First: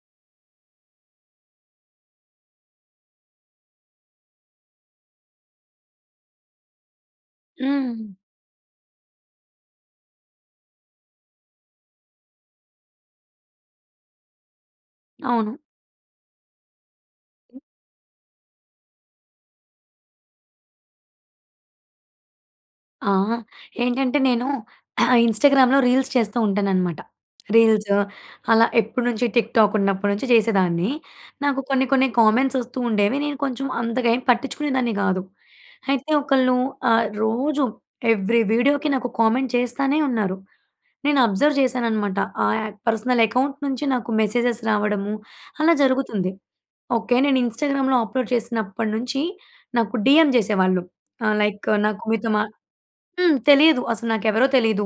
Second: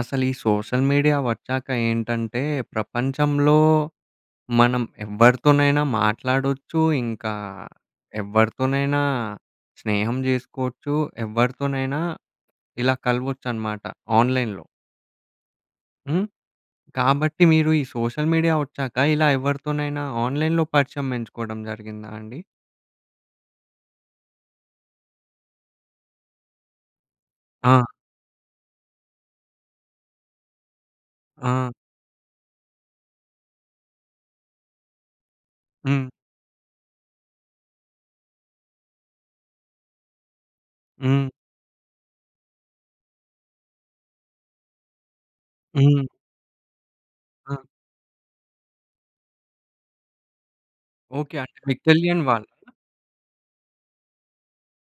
అసలు ఈ social media వొచ్చాకేంటంటే, ప్రపంచంలో మనం ఎవరితోనైనా మాట్లాడొచ్చు, ఇంకా హ్మ్. ఎవరితోనైనా స్నేహం చేసుకోవచ్చు, ఎవరితోనైనా ఇలా కలవొచ్చనమాట, ఆన్‌లైన్‌లో. అవును. హ్మ్. కాబట్టి, హ్మ్. మీరు ఈ సోషల్ మీడియా వొచ్చాక ఇలా ఎవరితోనైనా ఆన్‌లైన్‌లో పరిచయం పెంచుకోవడం జరిగిందాండి? ఆ! ఏంటంటే, నేను ఇన్స్టాగ్రామ్‌లో రీల్స్ చేస్తూ ఉంటాననమాట. ఆ! రీల్స్ అలా ఎప్పటి నుంచి టిక్‌టాక్ ఉన్నప్పటి నుంచి చేసేదాన్ని. నాకు ఆ! కొన్ని, కొన్ని కామెంట్స్ వస్తూండేవి, నేను కొంచెం అంతగేమి పట్టించుకునేదాన్ని గాదు. హ్మ్. అయితే ఒకళ్ళు ఆహ్, రోజు ఏవ్రి వీడియోకి నాకు కామెంట్ చేస్తనే ఉన్నారు. నేను హ్మ్. అబ్జర్వ్ చేశాననమాట, ఆ అక్ పర్సనల్ అకౌంట్ నుంచి నాకు మెసేజెస్ రావడము అలా హ్మ్. జరుగుతుంది. ఓకే, నేను ఆ! ఇన్స్టాగ్రామ్‍లో అప్లోడ్ చేసినప్పట్నుంచి, నాకు డీఎం చేసేవాళ్ళు. ఆహ్, ఓకే. అంటే లైక్, మీకు "నాకు తెలియని మీతో మా" వాళ్ళు? హ్మ్. తెలీదు, అసలు నాకెవరో తెలీదు.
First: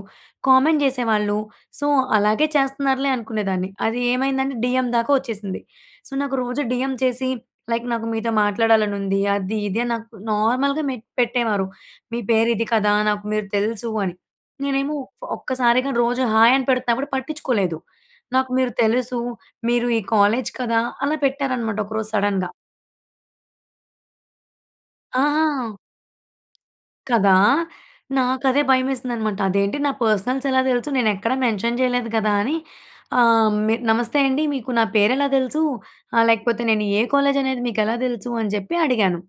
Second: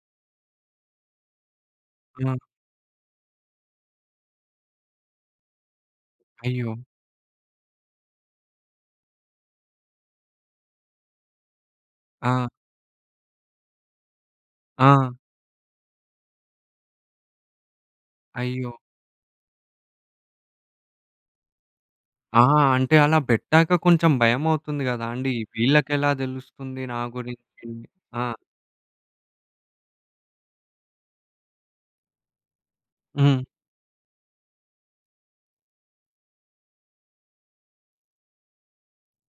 కామెంట్ జేసేవాళ్ళు. సో, హ్మ్. అలాగే చేస్తున్నారులే అనుకునేదాన్ని. అది ఏమైందంటే, డీఎం దాకా వొచ్చేసింది. సో, నాకు రోజు అయ్యో! డీఎం చేసి లైక్, "నాకు మీతో మాట్లాడాలని ఉంది, అది, ఇది" అని నాకు నార్మల్‍గా మె పెట్టేవారు, "మీ ఆ! పేరు ఇది కదా! నాకు మీరు తెలుసు" అని. నేనేమో ఆ! ఒక్కసారిగా రోజు, "హాయ్" అని పెడుతున్నగాని పట్టించుకోలేదు, "నాకు మీరు అయ్యో! తెలుసు, మీరు ఈ కాలేజ్ కదా" అలా పెట్టారనమాట ఒకరోజు ఆ! సడన్‌గా. అంటే, అలా పెట్టాక కొంచెం భయమవుతుంది కదాండీ! ఆహా! వీళ్ళకి ఎలా తెలుస్తుంది నా కదా! గురించి? ఆ! నాకు అదే భయమేసిందనమాట. అదేంటి నా పర్సనల్స్ ఎలా తెలుసు? నేను ఎక్కడ మెన్షన్ చేయలేదు కదా! అని. హ్మ్. ఆహ్, నమస్తే అండి, మీకు నా పేరు ఎలా తెలుసు? లేకపోతే నేను ఏ కాలేజ్ అనేది మీకు ఎలా తెలుసు? అని చెప్పి అడిగాను.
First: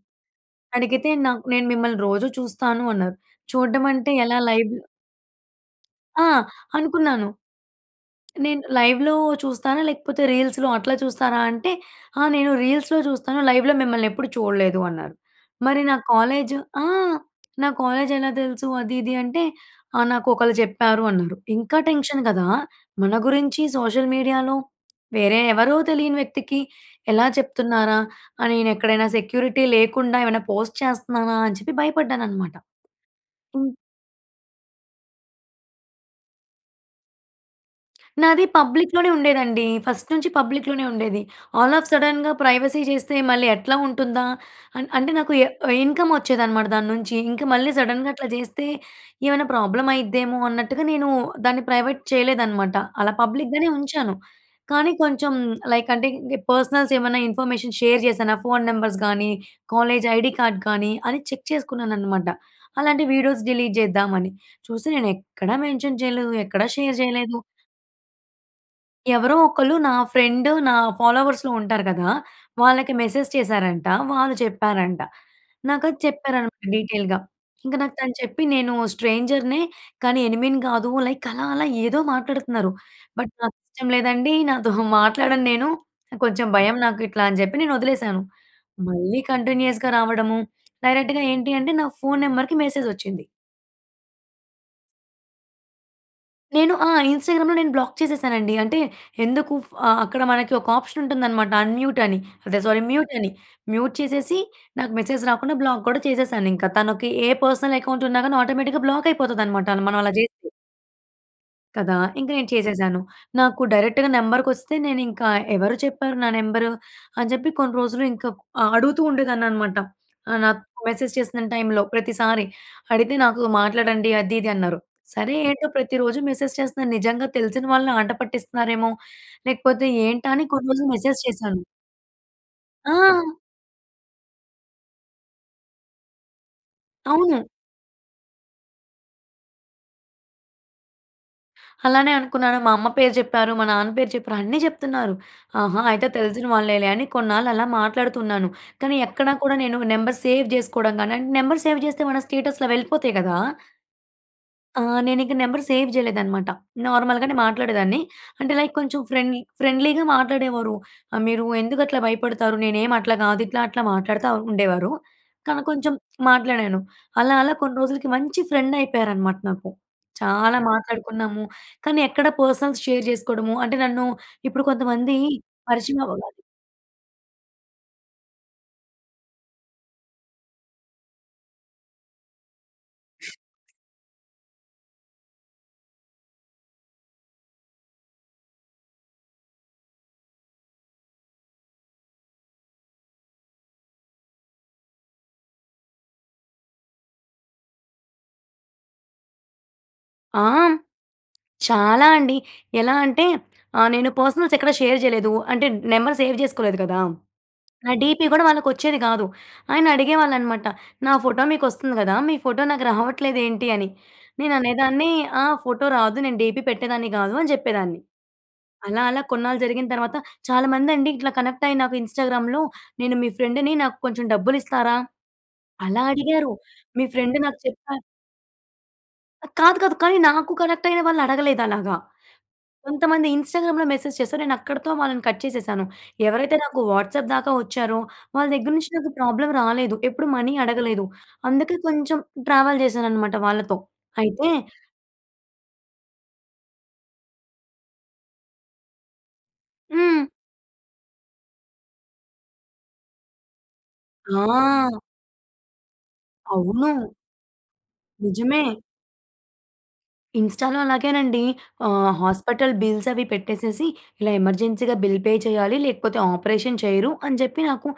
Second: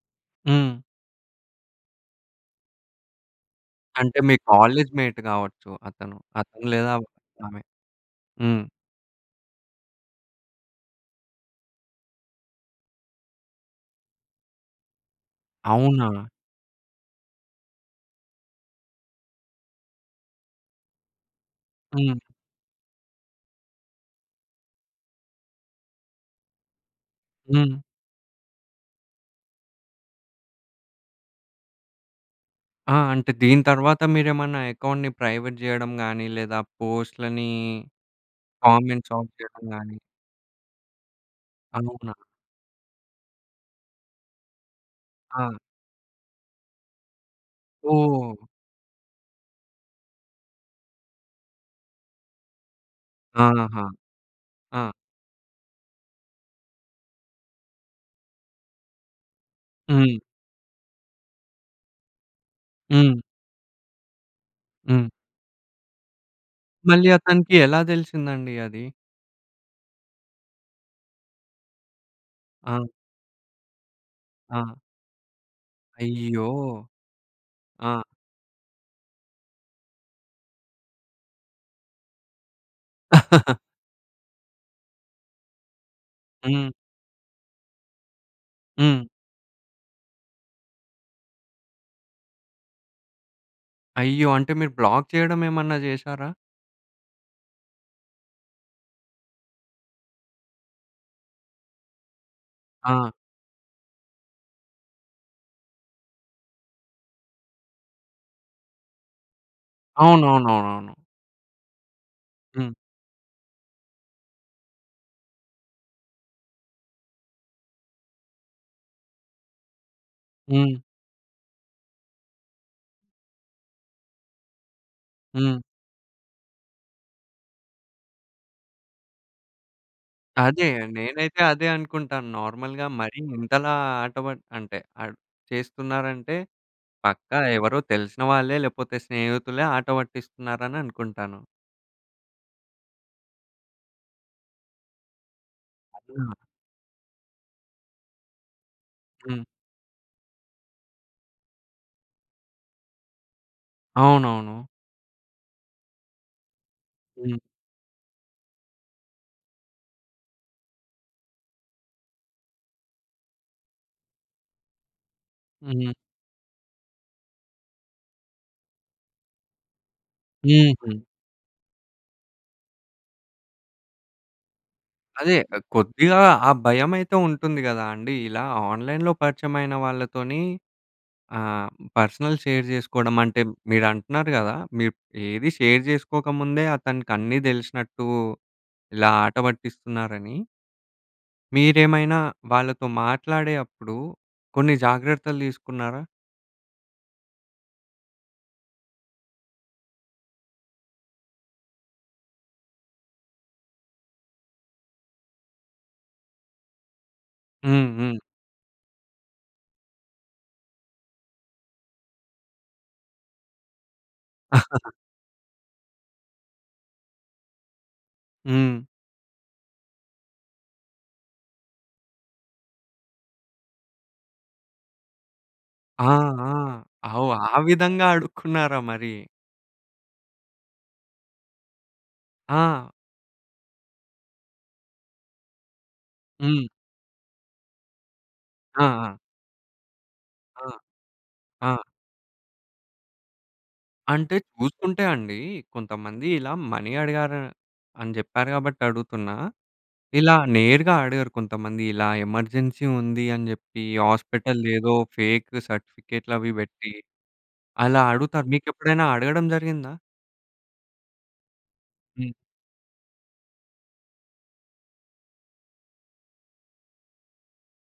హ్మ్. అడిగితే, "నాకు నేను మిమ్మల్ని రోజు చూస్తాను" అన్నారు. చూడటం అంటే, అంటే, మీ ఎలా లైవ్ కాలేజ్‌మేట్ కావొచ్చు అతను. ఆ! అతను లేదా అనుకున్నాను. ఆమె. నేను హ్మ్. లైవ్‌లో చూస్తానా? లేకపోతే రీల్స్‌లో అట్లా చూస్తారా? అంటే, "ఆ! నేను రీల్స్‌లో చూస్తాను. లైవ్‌లో మిమ్మల్ని ఎప్పుడు చూడలేదు" అన్నారు. మరి నా అవునా? కాలేజ్, ఆ! నా కాలేజ్ ఎలా తెలుసు? అది, ఇది, అంటే, "నాకు ఒకళ్ళు చెప్పారు" అన్నారు. ఇంకా హ్మ్. టెన్షన్ కదా! మన గురించి సోషల్ మీడియాలో, వేరే ఎవరో తెలియని వ్యక్తికి ఎలా హ్మ్. చెప్తున్నారా! అని నేను ఎక్కడైనా సెక్యూరిటీ లేకుండా ఏమైనా పోస్ట్ చేస్తున్నానా? అని చెప్పి భయపడ్డానన్నమాట. ఆ! అంటే దీని హ్మ్. తర్వాత మీరేమన్నా అకౌంట్‌ని ప్రైవేట్ చేయడం గాని, లేదా పోస్ట్‌లని నాది పబ్లిక్‌ లోనే కామెంట్స్ ఆఫ్ చేయడం ఉండేదండి. గాని ఫస్ట్ నుంచి పబ్లిక్‌ లోనే ఉండేది. ఆల్ ఆఫ్ అవునా? సడెన్‌గా ప్రైవసీ చేస్తే మళ్ళీ ఎట్లా ఉంటుందా! అంటే, నాకు ఆ! ఇన్‌కమ్ వొచ్చేదనమాట దాని నుంచి. ఇంకా మళ్ళీ సడెన్‌గా అట్లా ఓహ్! జేస్తే ఏమైనా ప్రాబ్లమ్ అయిద్దేమో అన్నట్టుగా నేను దాన్ని ప్రైవేట్ చేయలేదనమాట. అలా పబ్లిక్‌ గానే ఆహా! ఉంచాను. ఆ! కానీ కొంచెం లైక్ అంటే, పర్సనల్స్ ఏమన్నా ఇన్ఫర్మేషన్ షేర్ చేశానా? ఫోన్ నెంబర్స్ గాని, కాలేజ్ హ్మ్. ఐడీ కార్డ్ కానీ, అని చెక్ చేసుకున్నాను అనమాట. అలాంటి హ్మ్. వీడియోస్ డిలీట్ చేద్దామని. చూస్తే హ్మ్. నేను ఎక్కడా మెన్షన్ చేయలేదు, ఎక్కడా షేర్ మళ్ళీ చేయలేదు. అతనికి ఎలా తెలిసిందండి అది? ఎవరో ఒకళ్ళు నా ఫ్రెండ్, నా ఫాలోవర్స్‌లో ఉంటారు కదా! ఆ! వాళ్ళకి మెసేజ్ చేశారంట, వాళ్ళు ఆ! చెప్పారంట. నాకు అది అయ్యో! చెప్పారన్నమాట డీటెయిల్‌గా, ఇంకా ఆ! నాకు తను చెప్పి, "నేను స్ట్రేంజర్‍నే, కానీ ఎనిమీని కాదు" లైక్ అలా, అలా ఏదో మాట్లాడుతున్నారు. బట్, నాకు ఇష్టం లేదండి, నాతో మాట్లాడను నేను కొంచెం హ్మ్. భయం, నాకు ఇట్లా అని చెప్పి నేను వదిలేసాను. హ్మ్. మళ్ళీ కంటిన్యూయస్‌గా రావడము డైరెక్ట్‌గా ఏంటి, అంటే నా ఫోన్ నెంబర్‍కి మెసేజొచ్చింది. అయ్యో! అంటే మీరు బ్లాక్ చేయడం ఏమన్నా జేశారా? నేను ఆ! ఇంస్టాగ్రామ్‌లో నేను బ్లాక్ చేసేసానండి. అంటే, ఎందుకు ఫ అక్కడ మనకి ఒక ఆప్షన్ ఉంటుందనమాట, అన్‍మ్యూట్ అని. అదే సారీ ఆ! మ్యూట్ అని. మ్యూట్ చేసేసి, నాకు మెసేజ్ రాకుండా బ్లాక్ కూడా చేసేసాను ఇంక. తనకి ఏ పర్సనల్ అకౌంట్ ఉన్నా గాని, ఆటోమేటిక్‌గా బ్లాక్ అయిపోతుంది అనమాట మనం అలా జేస్తే. అవునవునవునవును. కదా! ఇంకా నేను హ్మ్. చేసేశాను. నాకు డైరెక్ట్‌గా నెంబర్‌కొస్తే, నేను ఇంకా ఎవరు చెప్పారు నా నెంబర్? అని చెప్పి కొన్ని రోజులు ఇంకా ఆహ్, అడుగుతూ ఉండేదాన్ని అనమాట. ఆహ్, నాకు హ్మ్. మెసేజ్ చేసిన టైంలో, ప్రతిసారి అడిగితే నాకు మాట్లాడండి అది, ఇది అన్నారు. సరే, హ్మ్. ఏంటో ప్రతిరోజు మెసేజ్ చేస్తున్నారూ నిజంగా తెలిసిన వాళ్ళ ఆటపట్టిస్తున్నారేమో? లేకపోతే ఏంటా? అని అదే కొన్ని రోజులు మెసేజ్ నేనైతే చేశాను. అదే అనుకుంటాను. నార్మల్‌గా మరి ఆ! ఇంతలా ఆట ప అంటే ఆహ్, చేస్తున్నారంటే పక్కా అవును. ఎవరో తెలిసిన వాళ్ళే లేకపోతే, స్నేహితులే ఆట పట్టిస్తున్నారని అనుకుంటాను. అలానే అనుకున్నాను. మా అమ్మ పేరు చెప్పారు, మా నాన్న పేరు చెప్పారు అన్నీ చెప్తున్నారు. ఆహా! అయితే అవునా? తెలిసిన వాళ్ళేలే అని కొన్నాళ్ళు అలా మాట్లాడుతున్నాను. కానీ, ఎక్కడ హ్మ్. కూడా నేను నంబర్ సేవ్ చేసుకోవడం కానీ, నంబర్ సేవ్ చేస్తే మన స్టేటస్‌లు వెళ్ళిపోతాయి కదా! అవునవును. ఆ! నేనింక నెంబర్ సేవ్ చేయలేదన్నమాట. నార్మల్‍గానే హ్మ్. మాట్లాడేదాన్ని. అంటే, లైక్, కొంచెం ఫ్రెండ్లీ ఫ్రెండ్లీగా మాట్లాడేవారు. ఆహ్, "మీరు ఎందుకు అట్లా భయపడతారు, నేనేమి అట్లా గాదు" ఇట్లా, అట్లా మాట్లాడుతూ ఉండేవారు. కా హ్మ్. కొంచెం మాట్లాడాను అలా, అలా కొన్ని రోజులకి మంచి ఫ్రెండ్ అయిపోయారనమాట నాకు. చాలా హుహు. మాట్లాడుకున్నాము. కానీ, ఎక్కడ పర్సనల్స్ షేర్ జేసుకోవడము అంటే, నన్ను ఇప్పుడు కొంతమంది అదే, పరిచయం కొద్దిగా అవ్వగానే ఆ భయమైతే ఉంటుంది గదా అండి. ఇలా ఆన్లైన్‍లో పరిచయం అయిన వాళ్ళతోని ఆహ్, పర్సనల్ షేర్ జేసుకోవడం అంటే, మీరు అంటున్నారు గదా, మీరు ఏది షేర్ జేసుకోకముందే అతనికి అన్నీ తెలిసినట్టు ఇలా ఆట పట్టిస్తున్నారని. మీరేమైనా వాళ్ళతో మాట్లాడే అప్పుడు కొన్ని జాగ్రత్తలు తీసుకున్నారా? ఆ! హ్మ్ చాలా అండి. ఎలా అంటే ఆహ్ నేను పర్సనల్స్ ఎక్కడ షేర్ చేయలేదు. అంటే నెంబర్ సేవ్ చేసుకోలేదు కదా! హ్మ్. నా హ్మ్. డీపీ కూడా వాళ్ళకి వచ్చేది కాదు. ఆయన అడిగేవాళ్ళు అనమాట. నా ఫోటో మీకు వస్తుంది కదా! మీ ఫోటో నాకు రావట్లేదేంటి అని. నేను అనేదాన్ని, ఆ! ఫోటో రాదు నేను డీపీ పెట్టేదాన్ని కాదు అని చెప్పేదాన్ని. హ్మ్. అలా, అలా కొన్నాళ్ళు జరిగిన తర్వాత చాలామందండి ఇట్లా కనెక్ట్ అయ్యి నాకు ఇన్‌స్టాగ్రామ్‌లో "నేను మీ ఫ్రెండ్‌ని నాకు కొంచెం డబ్బులు ఇస్తారా?" అలా ఆ! అడిగారు. ఆ! మీ ఆవొ ఫ్రెండ్ ఆ నాకు చెప్పా విధంగా అడుక్కున్నారా మరి? ఆ! కాదు, కాదు. కానీ నాకు కనెక్ట్ అయిన వాళ్ళు అడగలేదు అలాగా. ఆ! కొంతమంది ఇన్‌స్టాగ్రామ్‌లో మెసేజ్ చేసారు. నేను అక్కడితో వాళ్ళని కట్ చేసేసాను. ఎవరైతే హ్మ్. నాకు వాట్సాప్ దాకా వచ్చారో, వాళ్ళ దగ్గర ఆ! నుంచి నాకు ఆ! ప్రాబ్లమ్ రాలేదు. ఎప్పుడు మనీ ఆ! అడగలేదు. ఆ! అందుకే కొంచెం ట్రావెల్ చేశాననమాట వాళ్ళతో. అంటే అయితే చూసుకుంటే అండి, కొంతమంది ఇలా మనీ అడిగారు అని చెప్పారు కాబట్టి అడుగుతున్నా. హ్మ్. ఇలా నేరుగా అడగరు కొంతమంది ఇలా ఎమర్జెన్సీ ఉంది అని చెప్పి హాస్పిటల్ ఏదో, ఆ! ఫేక్ సర్టిఫికేట్‌లవి పెట్టి అవును. అలా అడుగుతారు. నిజమే. మీకు ఎప్పుడైనా అడగడం జరిగిందా? ఇన్‌స్టాలో అలాగేనండి. ఆహ్, హ్మ్. హాస్పటల్ బిల్సవి పెట్టేసేసి, ఇలా ఎమర్జెన్సీగా బిల్ పే చేయాలి. లేకపోతే, ఆపరేషన్ చేయరు అని చెప్పి, నాకు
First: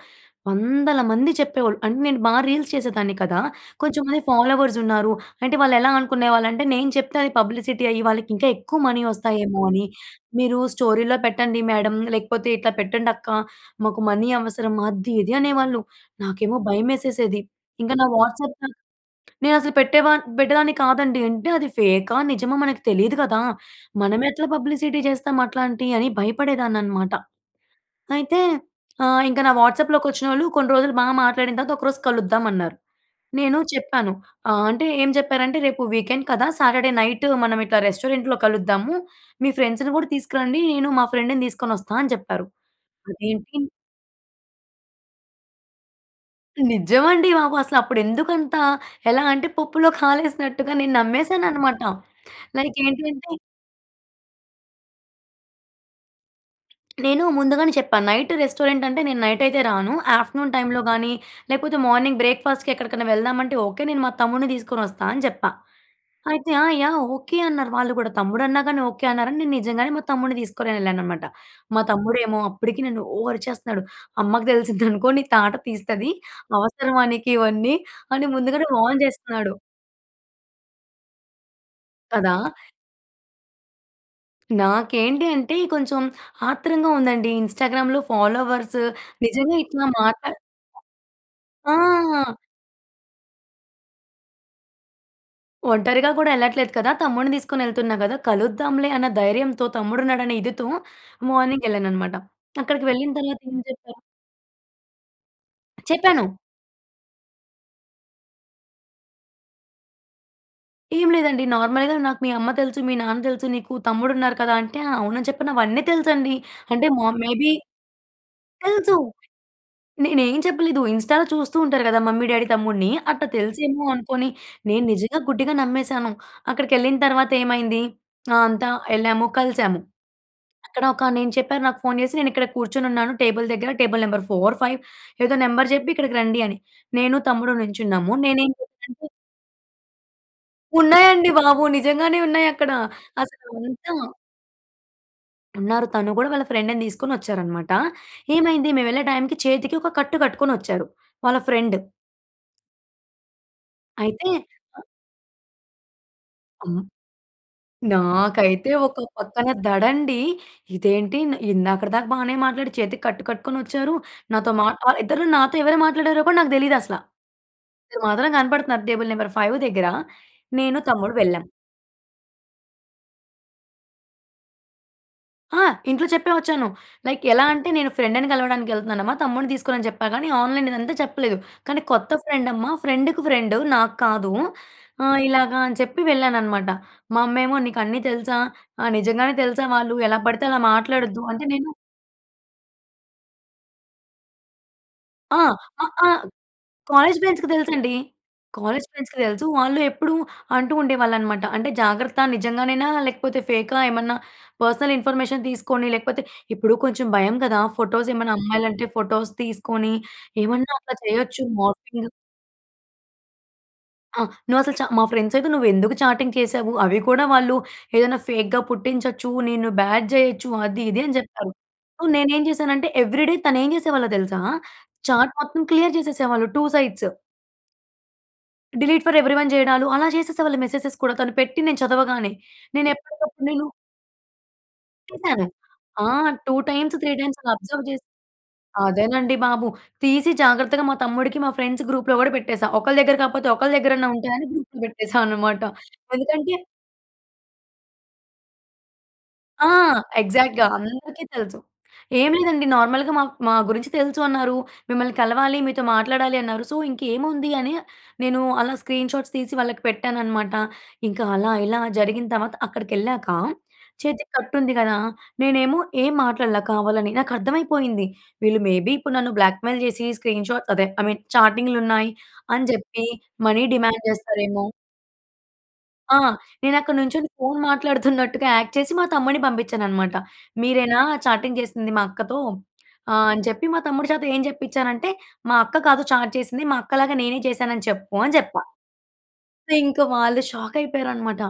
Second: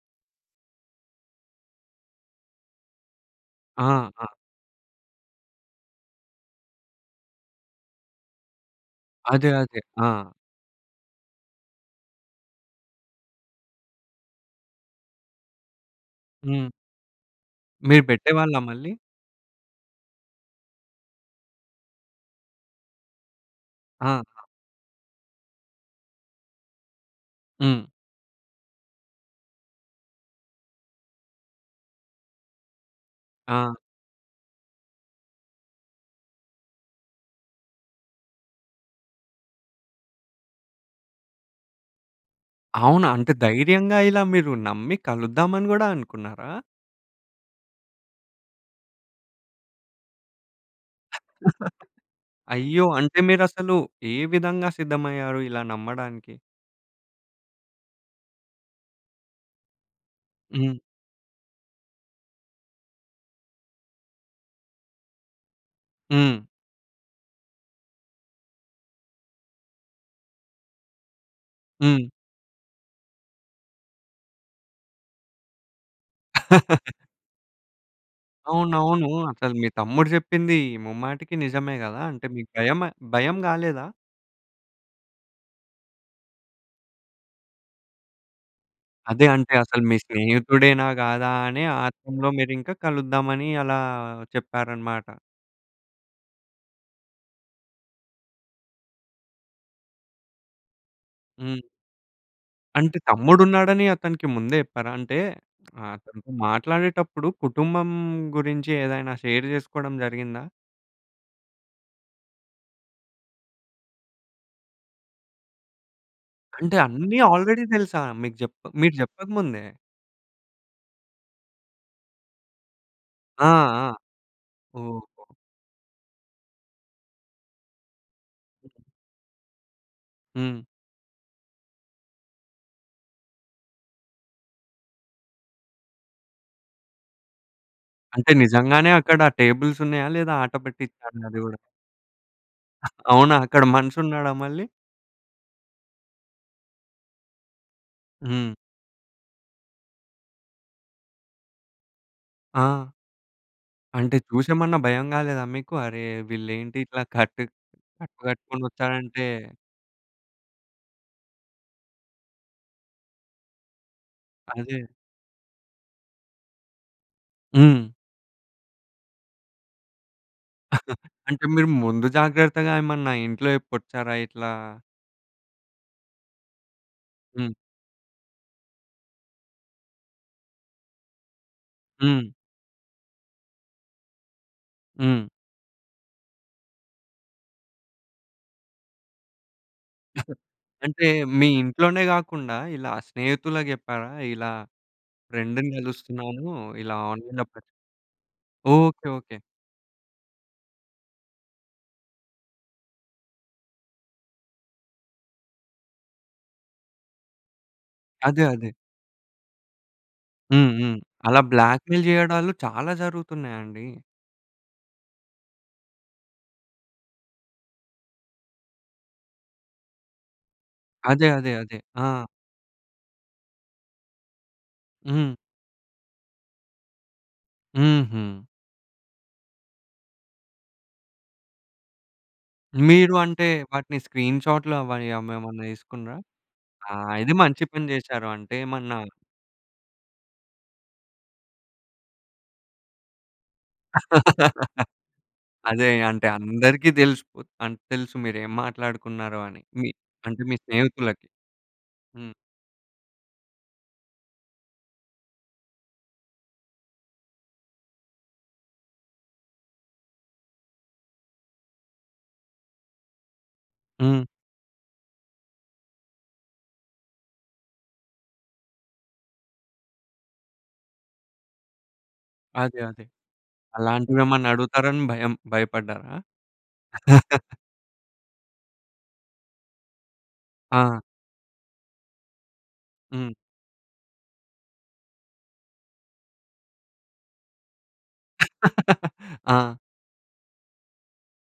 వందల మంది చెప్పేవాళ్ళు. అంటే, నేను బా రీల్స్ చేసేదాన్ని కదా! ఆ! కొంచెంమంది అ! ఫాలోవర్సున్నారు. అంటే, వాళ్ళెలా అనుకునేవాళ్ళంటే, నేను చెప్తే అది పబ్లిసిటీ అయ్యి, వాళ్ళకింకా ఎక్కువ మనీ అదే, వస్తాయేమో అదే. అని. ఆ! మీరు స్టోరీలో పెట్టండి మ్యాడం, లేకపోతే ఇట్లా పెట్టండక్క, మాకు మనీ అవసరం అది, ఇది అనేవాళ్ళు. నాకేమో హ్మ్. భయమేసేసేది. ఇంకా మీరు నా వాట్సాప్ పెట్టేవాళ్ళా త మళ్ళీ? నేనసలు పెట్టే వా పెట్టేదాన్ని కాదండి. అంటే, అది ఫేకా, నిజమా? మనకి తెలీదు కదా! ఆహా! మనమెట్లా పబ్లిసిటీ చేస్తాం అట్లాంటి అని భయపడేదాన్ననమాట. హ్మ్. అయితే, ఆహ్, ఇంక నా వాట్సాప్‍లోకొచ్చినోళ్ళు, కొన్ని రోజులు బా మాట్లాడిన తర్వాత, ఒకరోజు కలుద్దామన్నారు. నేను ఆ! చెప్పాను ఆహ్, అంటే ఏం చెప్పారంటే, "రేపు వీకెండ్ కదా! సాటర్డే నైట్ మనం ఇట్లా రెస్టారెంట్‍లో కలుద్దాము. మీ ఫ్రెండ్స్‌ని కూడా తీసుకురండి, నేను మా ఫ్రెండ్‌ని తీసుకొనొస్తా" అని చెప్పారు. అవునా? అంటే, అదేంటి ధైర్యంగా ఇలా మీరు నమ్మి, కలుద్దామని గూడా అనుకున్నారా? నిజమండి బాబు. అసలప్పుడెందుకంత ఎలా అంటే, పప్పులో కాలేసినట్టుగా నేను నమ్మేసానన్నమాట. లైక్ అయ్యో! ఏంటీ అంటే, అంటే మీరసలు ఏ విధంగా సిద్ధమయ్యారు? ఇలా నమ్మడానికి? నేను ముందుగానే చెప్పా నైట్ రెస్టారెంట్ అంటే నేను నైటయితే రాను ఆఫ్టర్నూన్ హ్మ్. టైంలో గాని లేపోతే మార్నింగ్ బ్రేక్‌ఫాస్ట్‌కి ఎక్కడికనా వెళ్దామంటే ఓకే నేను మా తమ్ముడిని తీసుకొనొస్తా అని జెప్పా. హ్మ్. అయితే "ఆ! యాహ్! ఓకే" అన్నారు వాళ్ళు గూడా. తమ్ముడన్నా గానీ ఓకే అన్నారని నేను నిజంగానే మా తమ్ముడిని తీసుకొని ఎళ్ళాననమాట. మా హ్మ్. తమ్ముడేమో అప్పటికి నన్ను ఓ అరిచేస్తున్నాడు "అమ్మకి తెలిసిద్దనుకో నీ తాట తీస్తది. అవసరమా నీకివన్నీ" అని ముందుగానే వార్న్ అవునవును. అసలు జేస్తున్నాడు. మీ తమ్ముడు చెప్పింది ముమ్మాటికి నిజమే గదా! అంటే కదా! మీకు భయమ భయం గాలేదా? నాకేంటి అంటే కొంచెం ఆత్రంగా ఉందండి ఇన్‌స్టాగ్రామ్‌లో ఫాలోవర్స్ అదే అంటే నిజంగా అసలు ఇట్లా మీ మాట్లా స్నేహితుడేనా గాదా అనే ఆ! ఆత్రంలో మీరింక కలుద్దామని అలా చెప్పారన్నమాట. ఒంటరిగా కూడా ఎళ్ళట్లేదు కదా! తమ్ముడిని తీసుకొని వెళ్తున్నా గదా కలుద్దాంలే అన్న ధైర్యంతో తమ్ముడున్నాడనే ఇదితో హ్మ్. మార్నింగ్ ఎళ్ళానన్నమాట. అక్కడికి అంటే వెళ్ళిన తమ్ముడు తర్వాత ఏం ఉన్నాడని చెప్పారు? అతనికి ముందే చెప్పారా? అంటే చెప్పాను. అతనితో మాట్లాడేటప్పుడు కుటుంబం గురించి ఏదైనా షేర్ జేసుకోవడం జరిగిందా? ఏం లేదండి నార్మల్‌గా నాకు "మీ అమ్మ తెలుసు. మీ నాన్న తెలుసు. నీకు తమ్ముడు ఉన్నారు కదా" అంటే అవునని చెప్పిన అవన్నీ తెలుసండి అంటే అంటే మొ అన్ని మేబీ ఆల్రెడీ దెలుసా? మీకు జెప్పక మీరు తెలుసు. జెప్పకముందే? నేనేం చెప్పలేదు. ఇన్‌స్టాలో చూస్తూ ఉంటారు గదా మమ్మీ, డ్యాడీ, తమ్ముడిని అట్టా ఆ! తెలుసేమో ఆ! అనుకోని నేను నిజంగా ఓహో! గుడ్డిగా నమ్మేసాను. అక్కడికెళ్ళిన తర్వాత ఏమైంది ఆ అంతా ఎళ్ళాము. కలిసాము. హ్మ్. అక్కడ ఒక నేను చెప్పారు నాకు ఫోన్ చేసి నేనని క్కడ కూర్చొనున్నాను టేబుల్ దగ్గర టేబుల్ నెంబర్ ఫోర్ ఫైవ్ ఏదో నెంబర్ జెప్పి ఇక్కడికి రండి అని నేను తమ్ముడు నుంచున్నాము. అంటే నేనేం నిజంగానే జేసాంటే అక్కడ టేబుల్స్ ఉన్నాయా? లేదా ఆటపట్టించారండి ఉన్నాయండి అది గూడా. బాబు. నిజంగానే ఉన్నాయక్కడ. అవునా! అసలు అక్కడ అంతా మనిషి ఉన్నాడా మళ్ళీ? ఉన్నారు. తను గూడా వాళ్ళ ఫ్రెండ్‌ని తీసుకొని వచ్చారన్నమాట. హ్మ్. ఏమైంది మేము వెళ్ళే టైమ్‌కి, చేతికి ఒక కట్టు కట్టుకొని వచ్చాడు. వాళ్ళ ఫ్రెండ్. ఆ! అంటే అయితే చూసేమన్నా అ! భయం కాలేదా మీకు? అరే ఆ! వీళ్ళేంటి ఇట్లా కట్టు కట్టు కట్టుకొని నాకైతే ఒక వచ్చారంటే పక్కన దడండి. ఇదేంటి, ఇందాకటి దాకా బాగానే మాట్లాడి చేతికి కట్టు కట్టుకొనొచ్చారు. నాతో మా అదే. ఆహ్, ఇద్దరిలో నాతో ఎవరు మాట్లాడారో కూడా నాకు తెలియదసల. హ్మ్. ఇద్దరు మాత్రం కనపడుతున్నారు. టేబుల్ నంబర్ 5 దగ్గర. నేను తమ్ముడు అంటే, వెళ్ళాం. మీరు ముందు జాగ్రత్తగా ఏమన్నా ఇంట్లో చెప్పి వచ్చారా ఇట్లా ఆ! ఇంట్లో చెప్పే వచ్చాను. లైక్ ఎలా హ్మ్. అంటే, నేను ఫ్రెండ్‌ని కలవడానికి వెళ్తున్నానమ్మా, తమ్ముడిని తీసుకోనని చెప్పా గాని ఆన్‍లైన్ ఇదంతా చెప్పలేదు. కానీ కొత్త హ్మ్. ఫ్రెండమ్మా, ఫ్రెండ్‌కి ఫ్రెండ్ నాకు కాదు. ఆహ్, హ్మ్. ఇలాగా అని చెప్పి వెళ్ళాననమాట. "మా అమ్మేమో నీకన్నీ తెలుసా? ఆహ్, నిజంగానే తెలుసా వాళ్ళు? ఎలా పడితే అలా అంటే మాట్లాడొద్దు." అంటే మీ నేను ఇంట్లోనే కాకుండా, ఇలా స్నేహితులకు చెప్పారా? ఇలా ఆ! ఫ్రెండ్‌ని అ ఆ! కలుస్తున్నాను, ఇలా కాలేజ్ ఆన్లైన్‌లో ఫ్రెండ్స్‌కి పరిచయం తెలుసండి. College okay. ఫ్రెండ్స్‌కి ఓకె. తెలుసు. వాళ్ళు ఎప్పుడూ అంటూ ఉండేవాళ్ళనమాట, అంటే జాగ్రత్త నిజంగానేనా, లేకపోతే ఫేకా? ఏమన్నా పర్సనల్ ఇన్ఫర్మేషన్ తీసుకొని లేకపోతే, ఇప్పుడు కొంచెం భయం కదా! ఫోటోస్ ఏమన్నా అదే. అదే. అమ్మాయిలంటే ఫోటోస్ తీసుకొని, హ్మ్. ఏమన్నా అట్లా హ్మ్. అలా చేయొచ్చు బ్లాక్‌మెయిల్ మార్ఫింగ్ చేయడాలు చాలా జరుగుతున్నాయండి. ఆ! నువ్వసలు చా మా ఫ్రెండ్స్ అయితే, "నువ్వెందుకు చాటింగ్ చేసావు? అవి కూడా వాళ్ళు ఏదైనా ఫేక్‌గా పుట్టించొచ్చు. నిన్ను బ్యాడ్ చేయొచ్చు." అది, ఇది అని అదే, అదే, చెప్తారు. అదే. సో, ఆ! నేనేం చేశానంటే ఎవ్రీడే తనేం చేసేవాళ్ళో తెలుసా? చాట్ హ్మ్. మొత్తం క్లియర్ చేసేసేవాళ్ళు 2 సైడ్స్. హుహు. డిలీట్ ఫర్ ఎవ్రివన్ చేయడాలు అలా చేసేసే వాళ్ళు మెసేజెస్ కూడా. తను పెట్టి నేను చదవగానే. మీరు నేనెప్పటికప్పుడు అంటే, నేను వాటిని స్క్రీన్‌షాట్‌లవి చేసాను. అవేవన్నా ఆ! తీసుకున్రా? 2 ఆ! టైమ్స్, 3 ఇది టైమ్స్ అలా మంచి అబ్జర్వ్ పని జేసి చేసారు. అంటే ఏమన్నా అదేనండి బాబు! తీసి జాగ్రత్తగా మా తమ్ముడికి, మా ఫ్రెండ్స్ గ్రూప్‌లో కూడా పెట్టేసా. ఒకళ్ళ దగ్గర కాకపోతే, ఒకళ్ల దగ్గరన్నా ఉంటాయని గ్రూప్‌లో పెట్టేసా అనమాట. అదే. అంటే ఎందుకంటే అందరికి తెలిసిపో అన్ తెలుసు మీరేం మాట్లాడుకున్నారో అని. ఆ! మీ అంటే మీ ఎగ్జాక్ట్‌గా. అందరికీ స్నేహితులకి. తెలుసు. ఏం హ్మ్. లేదండి నార్మల్‍గా మా మా గురించి తెలుసు అన్నారు. మిమ్మల్ని కలవాలి, మీతో మాట్లాడాలి అన్నారు. సో, ఇంకేముంది అని నేను అలా స్క్రీన్‌షాట్స్ తీసి వాళ్ళకి పెట్టాననమాట. ఇంకా అలా, ఇలా జరిగిన తర్వాత అక్కడికెళ్ళాక హ్మ్. చేతికి కట్టు ఉంది కదా! నేనేమో ఏం మాట్లాడల కావాలని. నాకర్థమైపోయింది. వీళ్ళు మేబీ ఇప్పుడు నన్ను బ్లాక్‌మెయిల్ చేసి స్క్రీన్‌షాట్స్ అదే ఐ మీన్ చాటింగ్‌లున్నాయి అని అదే, అదే. చెప్పి, మనీ డిమాండ్ అలాంటివేమన్నా చేస్తారేమో అడుగుతారని భయం భయపడ్డారా? ఆ! నేనక్కడ నుంచొని ఫోన్ మాట్లాడుతున్నట్టుగా యాక్ట్ చేసి మా తమ్ముడిని పంపించాననమాట. ఆ! మీరేనా చాటింగ్ చేసింది మా అక్కతో? ఆహ్, హ్మ్. అని చెప్పి మా తమ్ముడు చేత ఏం చెప్పించానంటే, మా అక్క కాదు చాట్ చేసింది. మా అక్కలాగా నేనే చేశాను అని చెప్పు అని చెప్పా. అయితే, ఆ! ఇంకా వాళ్ళు షాక్ అయిపోయారన్నమాట.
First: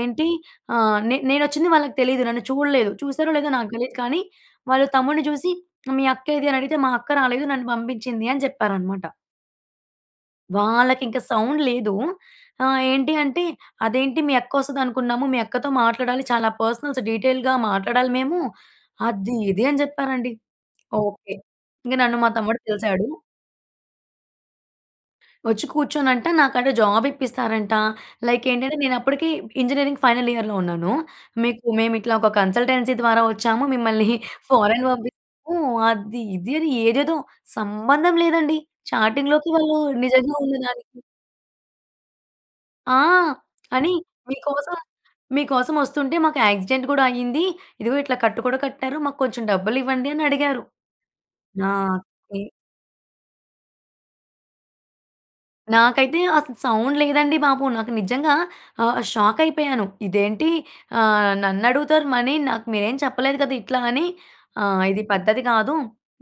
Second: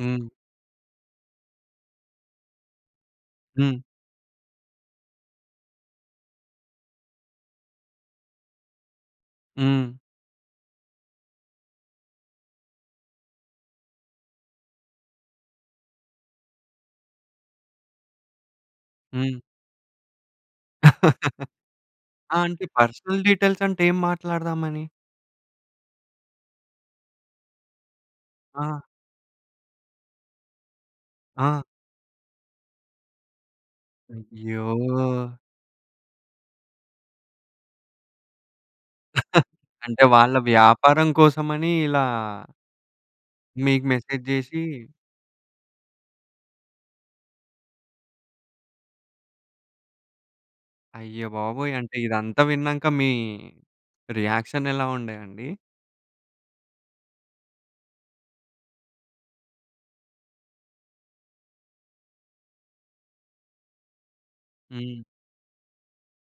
హ్మ్. ఆహ్, నే నేను వచ్చింది వాళ్ళకి తెలియదు. నన్ను చూడలేదు. చూసారో, లేదో నాకు హ్మ్. తెలియదు కానీ వాళ్లు తమ్ముడిని చూసి ఆహ్, "మీ అక్కేది" అని అడిగితే, "మా అక్క రాలేదు. నన్ను పంపించింది" అని చెప్పారన్నమాట. హ్మ్. వాళ్ళకింక సౌండ్ లేదూ. ఆహ్, ఏంటీ అంటే, "అదేంటి మీ అక్క వస్తదనుకున్నాము మీ అక్కతో మాట్లాడాలి. చాలా పర్సనల్స్ డీటెయిల్‌గా మాట్లాడాలి మేము." హ్మ్. అది ఇది అని చెప్పారండి. ఓకె. ఇంక నన్ను మా ఆ! తమ్ముడు అంటే కలిసాడు. పర్సనల్ డీటెయిల్స్ అంటే ఏం మాట్లాడదామని? వచ్చి కూర్చొనంట నాకంట జాబ్ ఇప్పిస్తారంటా. లైక్ ఆ! ఏంటంటే నేనప్పటికీ ఇంజనీరింగ్ ఫైనల్ ఇయర్‍‌లో ఉన్నాను. ఆ! మీకు మేము ఇట్లా ఒక కన్సల్టెన్సీ ద్వారా వచ్చాము. మిమ్మల్ని అయ్యో! ఫారన్ పంపిస్తాము. అది, ఇది అని ఏదేదో సంబంధం లేదండి. చాటింగ్‌లోకి వాళ్ళూ అంటే నిజంగా వాళ్ళ ఉన్నదానికి. వ్యాపారం కోసమని ఇలా ఆ! మీకు అని మెసేజ్ చేసీ మీకోసం, మీకోసం వస్తుంటే మాకు యాక్సిడెంట్ కూడా అయింది. ఇదిగో ఇట్లా కట్టు కూడా కట్టారు మా కొంచెం డబ్బులివ్వండి అని అడిగారు. అయ్య బాబోయ్! అంటే ఇదంతా నాకే విన్నాక మీ రియాక్షన్ ఎలా ఉండే అండి? నాకైతే అసల సౌండ్ లేదండి బాబు. నాకు నిజంగా ఆహ్, షాకయిపోయాను. ఇదేంటి ఆహ్, నన్నడుగుతారు మనీ నాకు మీరేం చెప్పలేదు కదా! ఇట్లా అని ఆహ్, హ్మ్. ఇది పద్ధతి కాదు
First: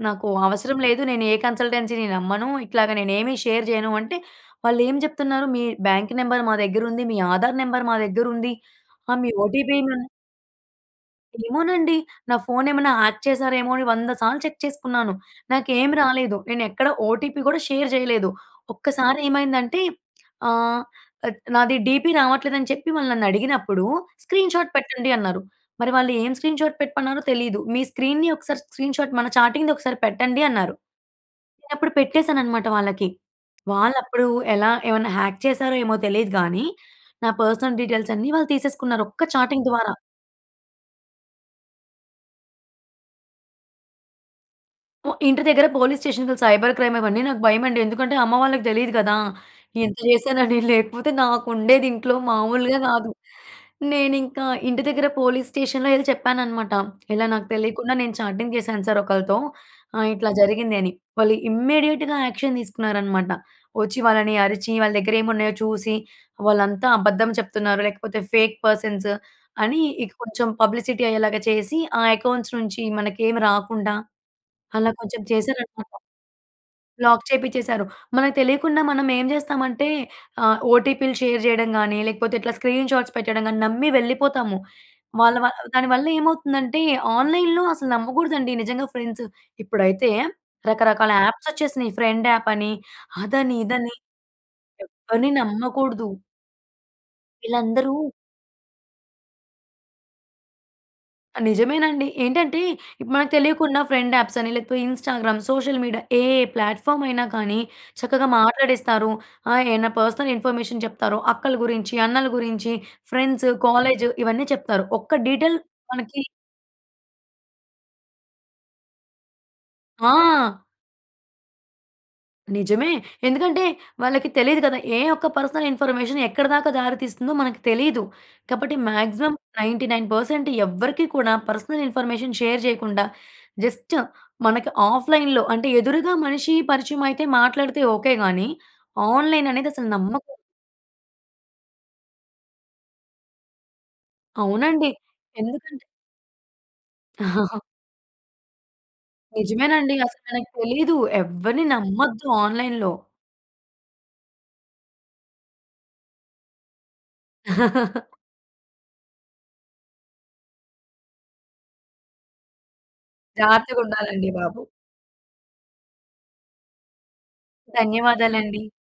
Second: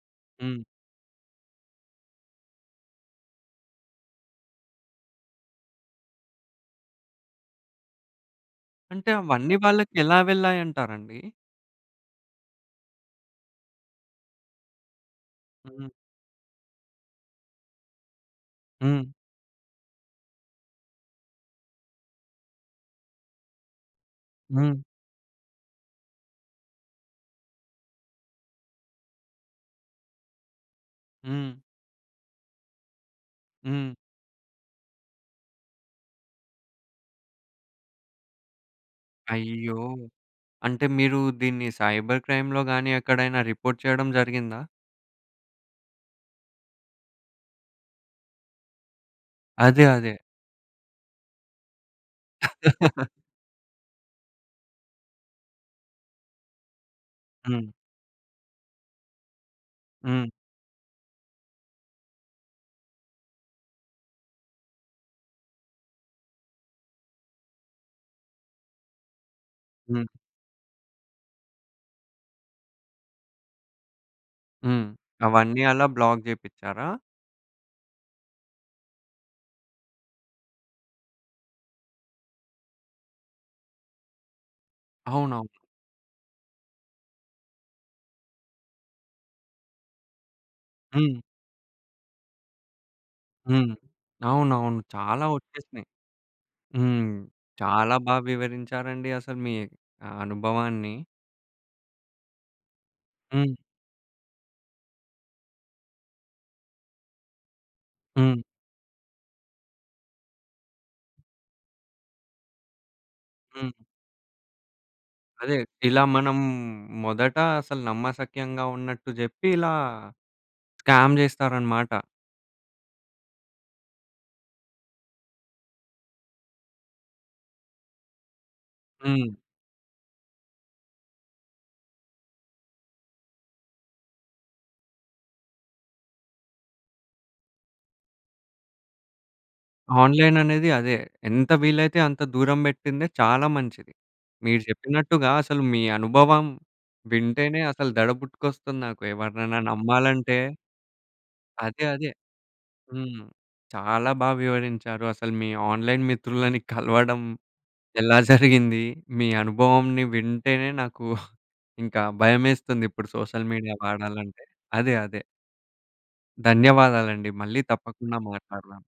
నాకు హ్మ్. అవసరం లేదు. నేను ఏ కన్సల్టెన్సీని నమ్మను. ఇట్లాగా నేను ఏమి షేర్ చేయను అంటే వాళ్ళేం చెప్తున్నారు, మీ బ్యాంక్ నెంబర్ మా దగ్గరుంది, మీ ఆధార్ నెంబర్ మా దగ్గరుంది అంటే మీ అవన్నీ ఓటీపీ మా వాళ్ళకెలా వెళ్ళాయంటారండి? ఏమోనండి. నా ఫోన్ ఏమన్నా హ్యాక్ చేశారేమో అని వంద సార్లు చెక్ చేసుకున్నాను. హుహు. నాకేమి రాలేదు నేను ఎక్కడ ఓటీపీ కూడా షేర్ చేయలేదు. హ్మ్. ఒక్కసారేమైందంటే ఆహ్, అడ్ నాది డీపీ రావట్లేదని చెప్పి వాళ్ళు నన్నడిగినప్పుడు స్క్రీన్‌షాట్ హ్మ్. పెట్టండి అన్నారు. మరి వాళ్ళు ఏం స్క్రీన్‌షాట్ పెట్టమన్నారో తెలీదు. మీ స్క్రీన్‌ని ఒకసారి స్క్రీన్‌షాట్ మన చాటింగ్‌‌ది ఒకసారి పెట్టండి అన్నారు. హ్మ్. నేనప్పుడు పెట్టేసానన్నమాట వాళ్ళకి. హ్మ్. వాళ్ళప్పుడు ఎలా ఏవన్న హాక్ చేసారో ఏమో తెలిదు గాని, నా పర్సనల్ డీటెయిల్స్ అన్ని వాళ్ళు తీసేసుకున్నారు ఒక్క చాటింగ్ అయ్యో! ద్వారా. అంటే మీరూ దీన్ని సైబర్ క్రైమ్‌లో గాని ఎక్కడైనా రిపోర్ట్ చేయడం జరిగిందా? ఇంటి దగ్గర పోలీస్ స్టేషన్‍కి సైబర్ క్రైమ్ ఇవన్నీ నాకు భయమండి ఎందుకంటే, అమ్మ వాళ్ళకి తెలీదు కదా! అదే, ఇంత అదే. చేశానని లేకపోతే, నాకు ఉండేది ఇంట్లో మామూలుగా కాదు. నేనింకా ఇంటి దగ్గర పోలీస్ స్టేషన్‍లో ఎళ్ళి చెప్పాననమాట, ఇలా నాకు హ్మ్. తెలియకుండా నేను చాటింగ్ చేశాను సార్ ఒకళ్ళతో ఆహ్, హ్మ్. ఇట్లా జరిగింది అని. వాళ్ళు ఇమ్మీడియేట్‌గా యాక్షన్ తీసుకున్నారనమాట. వచ్చి వాళ్ళని అరిచి, వాళ్ళ దగ్గర ఏమున్నాయో చూసి వాళ్ళంతా అబద్ధం చెప్తున్నారో, లేకపోతే ఫేక్ పర్సన్స్ అని హ్మ్. ఇక కొంచెం పబ్లిసిటీ అయ్యేలాగా చేసి ఆ అకౌంట్స్ నుంచి మనకేమి రాకుండా హ్మ్. అలా కొంచెం అవన్నీ అలా చేసారన్నమాట. బ్లాక్ చేపిచ్చారా? లాక్ చేపిచ్చేసారు. మనకు తెలియకుండా మనం ఏం చేస్తామంటే ఆహ్, ఓటీపీలు షేర్ చేయడం కాని లేకపోతే, ఇట్లా స్క్రీన్ షాట్స్ పెట్టడం గాని నమ్మి వెళ్ళిపోతాము. వాళ్ళ వా అవునవును. దానివల్ల ఏమవుతుందంటే, ఆన్‍లైన్‍లో అసలు నమ్మకూడదండి నిజంగా ఫ్రెండ్స్ ఇప్పుడైతే రకరకాల హ్మ్. యాప్స్ వచ్చేసినాయి, ఫ్రెండ్ యాప్ అని అదని, హ్మ్. ఇదని అవునవును చాలా ఎవ్వరిని వచ్చేసినయి. నమ్మకూడదు. హ్మ్. ఈళ్ళందరూ చాలా బాగా వివరించారండి అసలు మీ ఆహ్, అనుభవాన్ని. ఆ! నిజమేనండి ఏంటంటే, ఇప్ మనకు హ్మ్. తెలియకుండా ఫ్రెండ్ యాప్స్ అని లేకపోతే ఇన్‌స్టాగ్రామ్, సోషల్ మీడియా ఏ ప్లాట్‍ఫామ్ అయినా కానీ చక్కగా హ్మ్. మాట్లాడేస్తారు. ఆహ్, ఏన్న పర్సనల్ ఇన్ఫర్మేషన్ చెప్తారో అక్కల గురించి అన్నల గురించి ఫ్రెండ్స్, హ్మ్. కాలేజ్ ఇవన్నీ చెప్తారు ఒక్క అదే డీటెయిల్ ఇలా మనకి మనం మొదట అసలు నమ్మశక్యంగా ఉన్నట్టు చెప్పి ఇలా ఆ! స్కామ్ చేస్తారన్నమాట. నిజమే. ఎందుకంటే వాళ్ళకి తెలియదు కదా! ఏ ఒక్క పర్సనల్ ఇన్ఫర్మేషన్ ఎక్కడి దాకా దారితీస్తుందో మనకు తెలీదు. కాబట్టి హ్మ్. మాక్సిమం 99% పర్సెంట్ ఎవ్వరికీ కూడా పర్సనల్ ఇన్ఫర్మేషన్ షేర్ చేయకుండా జస్ట్ మనకి ఆఫ్‌లైన్‌లో అంటే ఎదురుగా మనిషి పరిచయం అయితే మాట్లాడితే ఓకే గానీ, ఆన్‍లైన్ అనేది అసలు నమ్మక ఆన్‍లైన్ అనేది అదే, ఎంత వీలైతే అంత దూరం పెట్టిందే చాలా మంచిది. మీరు అవునండి చెప్పినట్టుగా అసలు మీ ఎందుకంటే అనుభవం వింటేనే అసలు దడ పుట్టుకొస్తుంది నాకు ఎవరినైనా నిజమేనండి. అసలు నమ్మాలంటే. మనకి తెలీదు. ఎవ్వరిని అదే, అదే. నమ్మొద్దు ఆన్‌లై‌న్‌లో. హ్మ్. చాలా బాగా వివరించారు అసలు మీ ఆన్‍లైన్ మిత్రులని కలవడం ఎలా జరిగింది మీ అనుభవంని వింటేనే నాకు ఇంకా భయమేస్తుంది ఇప్పుడు, సోషల్ మీడియా జాగ్రత్తగ ఉండాలండి వాడాలంటే, బాబు! అదే, అదే. ధన్యవాదాలండి. మళ్ళీ తప్పకుండా ధన్యవాదాలండి. మాట్లాడదాం.